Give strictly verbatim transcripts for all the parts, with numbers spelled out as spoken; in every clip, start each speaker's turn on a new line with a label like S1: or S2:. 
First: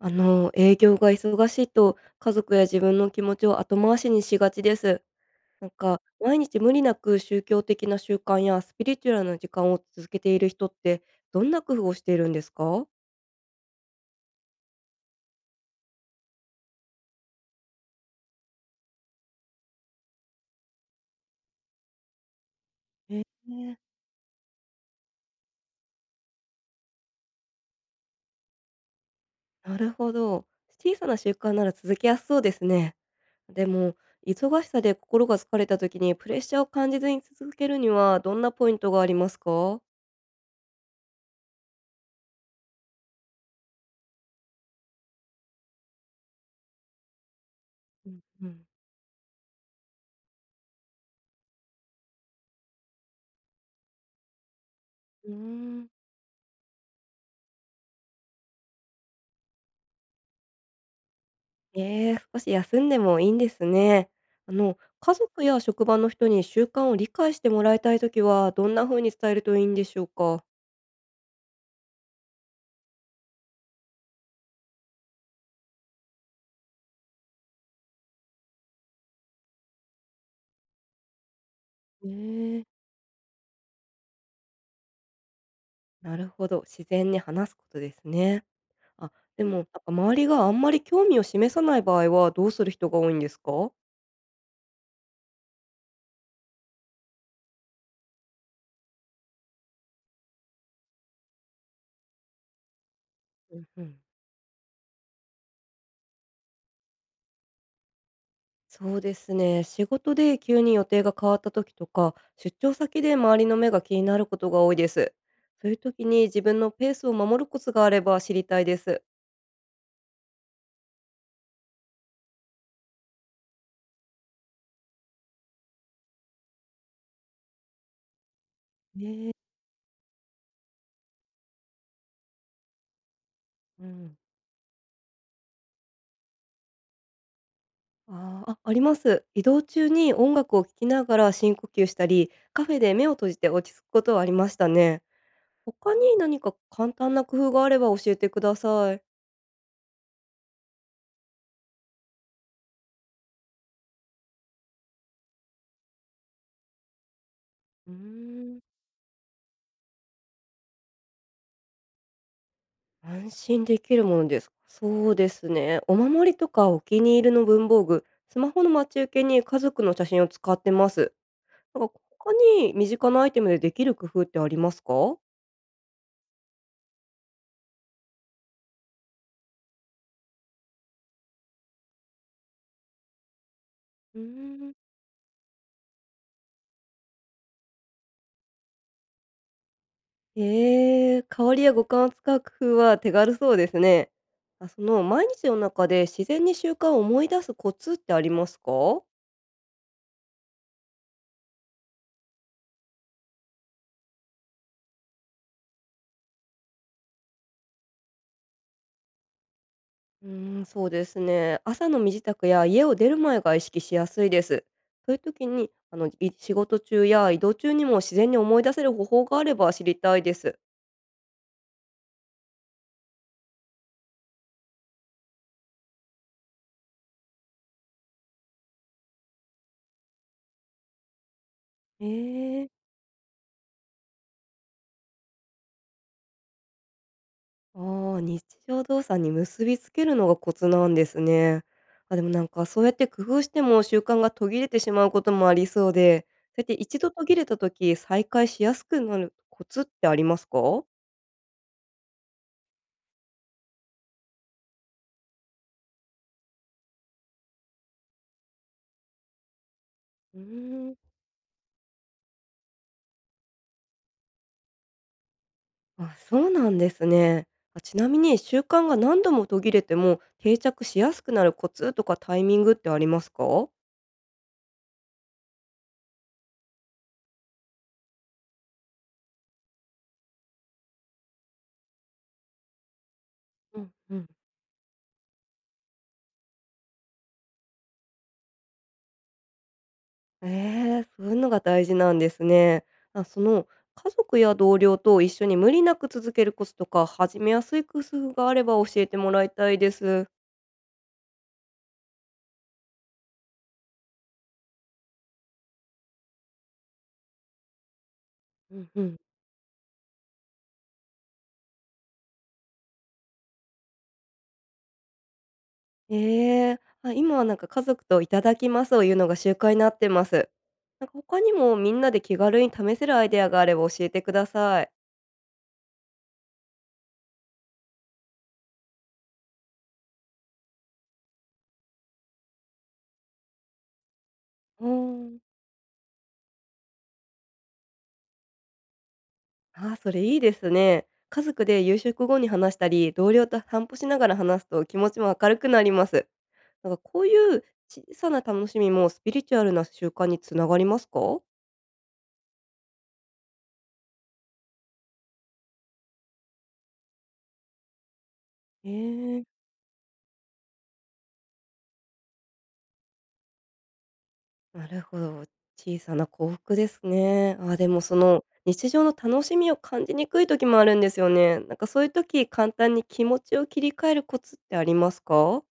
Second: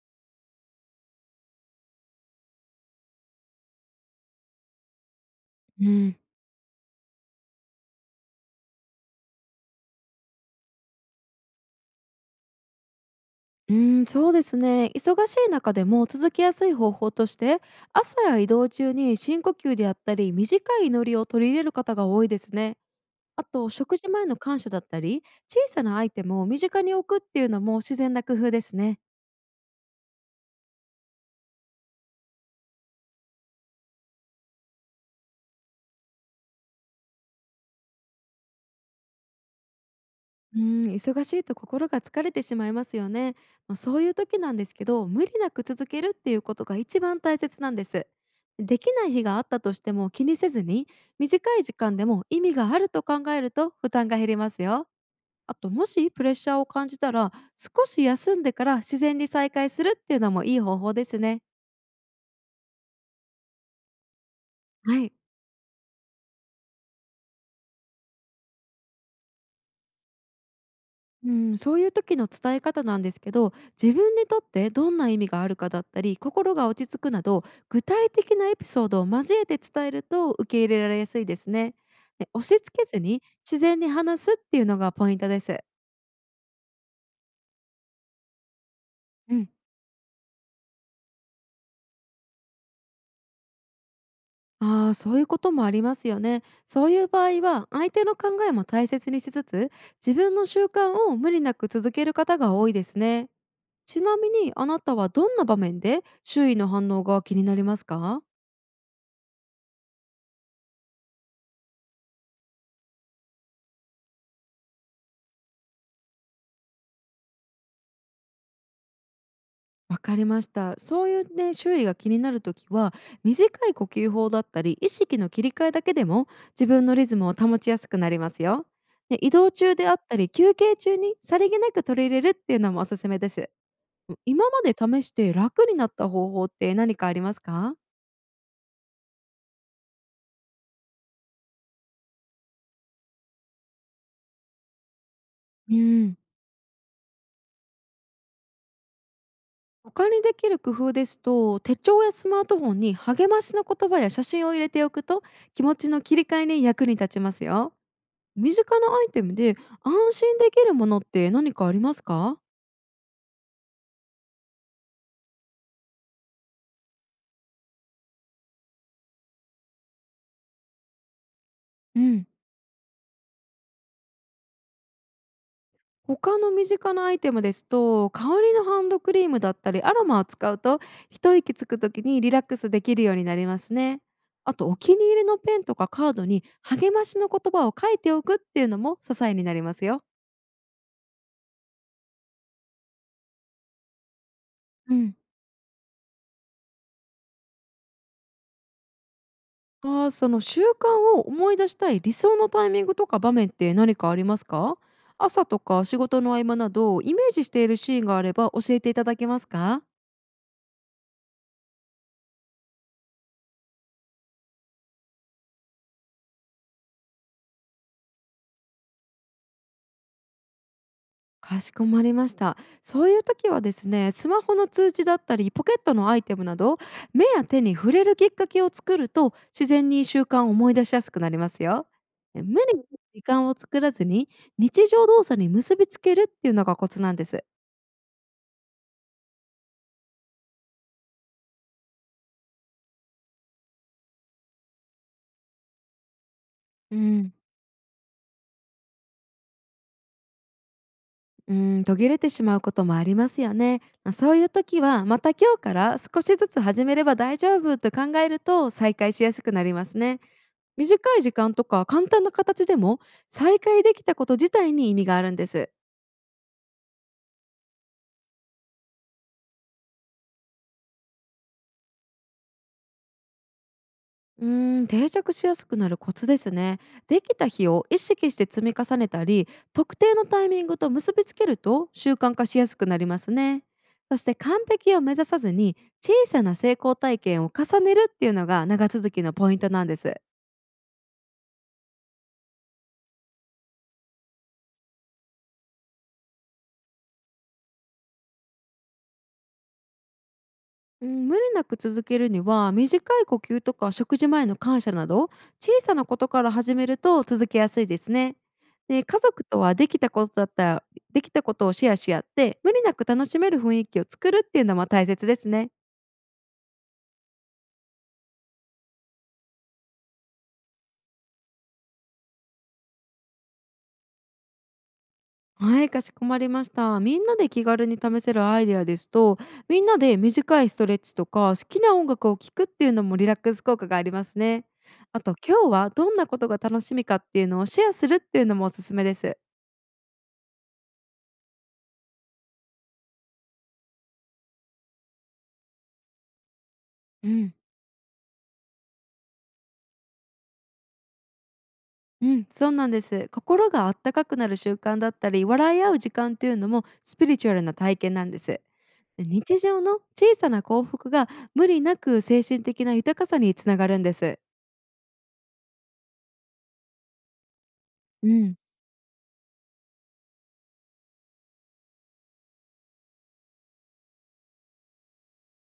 S1: あの、営業が忙しいと、家族や自分の気持ちを後回しにしがちです。なん
S2: う
S1: か、
S2: ん、
S1: 毎日無理なく宗教的な習慣やスピリチュアルな時間を続けている人って、どんな工夫をしているんですか？
S2: うん、そうですね。忙しい中でも続けやすい方法として、朝や移動中に深呼吸であったり、短い祈りを取り入れる方が多いですね。
S1: え
S2: あと、
S1: ー
S2: 食事前の感謝だったり、小さなアイテムを身近に置くっていうのも自然な工夫ですね。
S1: なるほど。小さな習慣なら続けやすそうですね。でも、忙しさで心が疲れた時にプレッシャーを感じずに続けるには、どんなポイントがありますか？
S2: うん、忙しいと心が疲れてしまいますよね。まあそういう時なんですけど、無理なく続けるっていうことが一番大切なんです。
S1: うん、うん。
S2: できない日があったとしても気にせずに、短い時間でも意味があると考えると負担が減りますよ。
S1: うー
S2: あと、も
S1: ん。
S2: しプレッシャーを感じたら、少し休んでから自然に再開するっていうのもいい方法ですね。
S1: ええ、少し休んでもいいんですね。あの、
S2: はい。
S1: 家族や職場の人に習慣を理解してもらいたいときは、どんな風に伝えるといいんでしょうか？
S2: うん、そういう時の伝え方なんですけど、自分にとってどんな意味があるかだったり心が落ち着くなど具体的なエピソードを交えて伝えると受け入れられやすいですね。
S1: え
S2: で、押し
S1: え、
S2: 付けずに自然に話すっていうのがポイントです。
S1: なるほど、自然に話すことですね。あ、
S2: う
S1: で
S2: ん、
S1: も、なんか周りがあんまり興味を示さない場合は、どうする人が多いんですか？
S2: ああそういうこともありますよね。そういう場合は相手の考えも大切にしつつ、自分の習慣を無理なく続ける方が多いですね。
S1: うんうん。
S2: ちなみに、あなたはどんな場面で周囲の反応が気になりますか？
S1: そうですね、仕事で急に予定が変わった時とか、出張先で周りの目が気になることが多いです。そういう時に自分のペースを守るコツがあれば知りたいです。
S2: わかりました。そういうね、周囲が気になるときは、短い呼吸法だったり、意識の切り替えだけでも自分のリズムを保ちやすくなりますよ。で、
S1: え
S2: 移
S1: え。
S2: 動中であったり、休憩中にさりげなく取り入れるっていうのもおすすめです。
S1: うん。
S2: 今まで試して楽になった方法って何かありますか？
S1: ああ、あ、あります。移動中に音楽を聴きながら深呼吸したり、カフェで目を閉じて落ち着くことはありましたね。
S2: う
S1: 他に
S2: ん、
S1: 何か簡単な工夫があれば教えてください。
S2: 他にできる工夫ですと、手帳やスマートフォンに励ましの言葉や写真を入れておくと気持ちの切り替えに役に立ちますよ。
S1: うー
S2: 身
S1: ん。
S2: 近なアイテムで安心できるものって何かありますか？
S1: 安心できるものですか。そうですね。お守りとかお気に入りの文房具、スマホの待ち受けに家族の写真を使ってます。なんか
S2: うん、
S1: 他に身近なアイテムでできる工夫ってありますか？
S2: 他の身近なアイテムですと、香りのハンドクリームだったりアロマを使うと一息つくときにリラックスできるようになりますね。
S1: うー
S2: あと、
S1: ん。
S2: お気に入りのペンとかカードに励ましの言葉を書いておくっていうのも支えになりますよ。
S1: へえー、香りや五感を使う工夫は手軽そうですね。あ、そ
S2: う
S1: の
S2: ん、
S1: 毎日の中で自然に習慣を思い出すコツってありますか？
S2: あーその習慣を思い出したい理想のタイミングとか場面って何かありますか？朝とか仕事の合間などイメージしているシーンがあれば教えていただけますか？
S1: うーん、そうですね。朝の身支度や家を出る前が意識しやすいです。そういう時に、あの、い仕事中や移動中にも自然に思い出せる方法があれば知りたいです。
S2: かしこまりました。そういう時はですね、スマホの通知だったり、ポケットのアイテムなど、目や手に触れるきっかけを作ると、自然に習慣を思い出しやすくなりますよ。
S1: へ
S2: で、無
S1: えー。
S2: 理に時間を作らずに、日常動作に結びつけるっていうのがコツなんです。
S1: ああ、日常動作に結びつけるのがコツなんですね。あ、でもなんかそうやって工夫しても習慣が途切れてしまうこともありそうで、そうやって
S2: う
S1: 一度途
S2: ん、
S1: 切れた時、再開しやすくなるコツってありますか？
S2: うん、途切れてしまうこともありますよね。まあそういう時は、また今日から少しずつ始めれば大丈夫と考えると再開しやすくなりますね。
S1: うーん。
S2: 短い時間とか簡単な形でも再開できたこと自体に意味があるんです。
S1: あ、そうなんですね。あ、ちなみに習慣が何度も途切れても定着しやすくなるコツとかタイミングってありますか？
S2: うーん、定着しやすくなるコツですね。できた日を意識して積み重ねたり、特定のタイミングと結びつけると習慣化しやすくなりますね。
S1: うんう
S2: そし
S1: ん。
S2: て完璧を目指さずに、小さな成功体験を重ねるっていうのが長続きのポイントなんです。
S1: ええ、そういうのが大事なんですね。あ、その、家族や同僚と一緒に無理なく続けるコツとか、始めやすい工夫があれば教えてもらいたいです。
S2: うん、無理なく続けるには短い呼吸とか食事前の感謝など、小さなことから始めると続けやすいですね。
S1: うんう
S2: で、
S1: ん。
S2: 家族とはできたことだったら、できたことをシェアし合って無理なく楽しめる雰囲気を作るっていうのも大切ですね。
S1: ええ、あ、今はなんか家族といただきますを言うのが習慣になってます。なんか他にもみんなで気軽に試せるアイデアがあれば教えてください。
S2: はい、かしこまりました。みんなで気軽に試せるアイデアですと、みんなで短いストレッチとか好きな音楽を聴くっていうのもリラックス効果がありますね。
S1: う
S2: あと、
S1: ん。
S2: 今日はどんなことが楽しみかっていうのをシェアするっていうのもおすすめです。
S1: あ、それいいですね。家族で夕食後に話したり、同僚と散歩しながら話すと気持ちも明るくなります。なんかこう
S2: うん
S1: いう小さな楽しみもスピリチュアルな習慣につながりますか？
S2: うん、そうなんです。心があったかくなる習慣だったり、笑い合う時間というのもスピリチュアルな体験なんです。
S1: え
S2: で、
S1: え、
S2: 日常の小さな幸福が無理なく精神的な豊かさにつながるんです。
S1: なるほど。小さな幸福ですね。あ、でもそ
S2: う
S1: の
S2: ん。
S1: 日常の楽しみを感じにくい時もあるんですよね。なんかそういう時、簡単に気持ちを切り替えるコツってありますか？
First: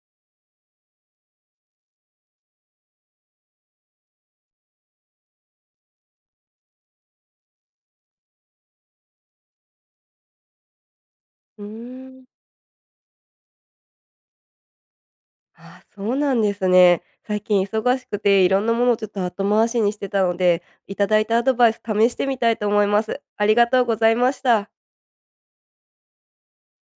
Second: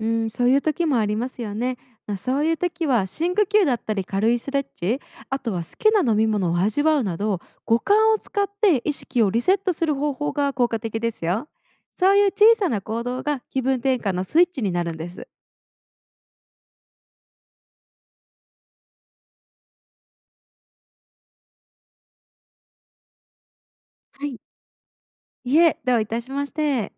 S2: うん、そういう時もありますよね。まあそういう時は深呼吸だったり軽いストレッチ、あとは好きな飲み物を味わうなど、五感を使って意識をリセットする方法が効果的ですよ。
S1: うー
S2: そう
S1: ん。
S2: いう小さな行動が気分転換のスイッチになるんです。
S1: ああ、そうなんですね。最近忙しくていろんなものをちょっと後回しにしてたので、いただいたアドバイス試してみたいと思います。ありがとうござい
S2: は
S1: ま
S2: い。
S1: した。
S2: いえ、どういたしまして。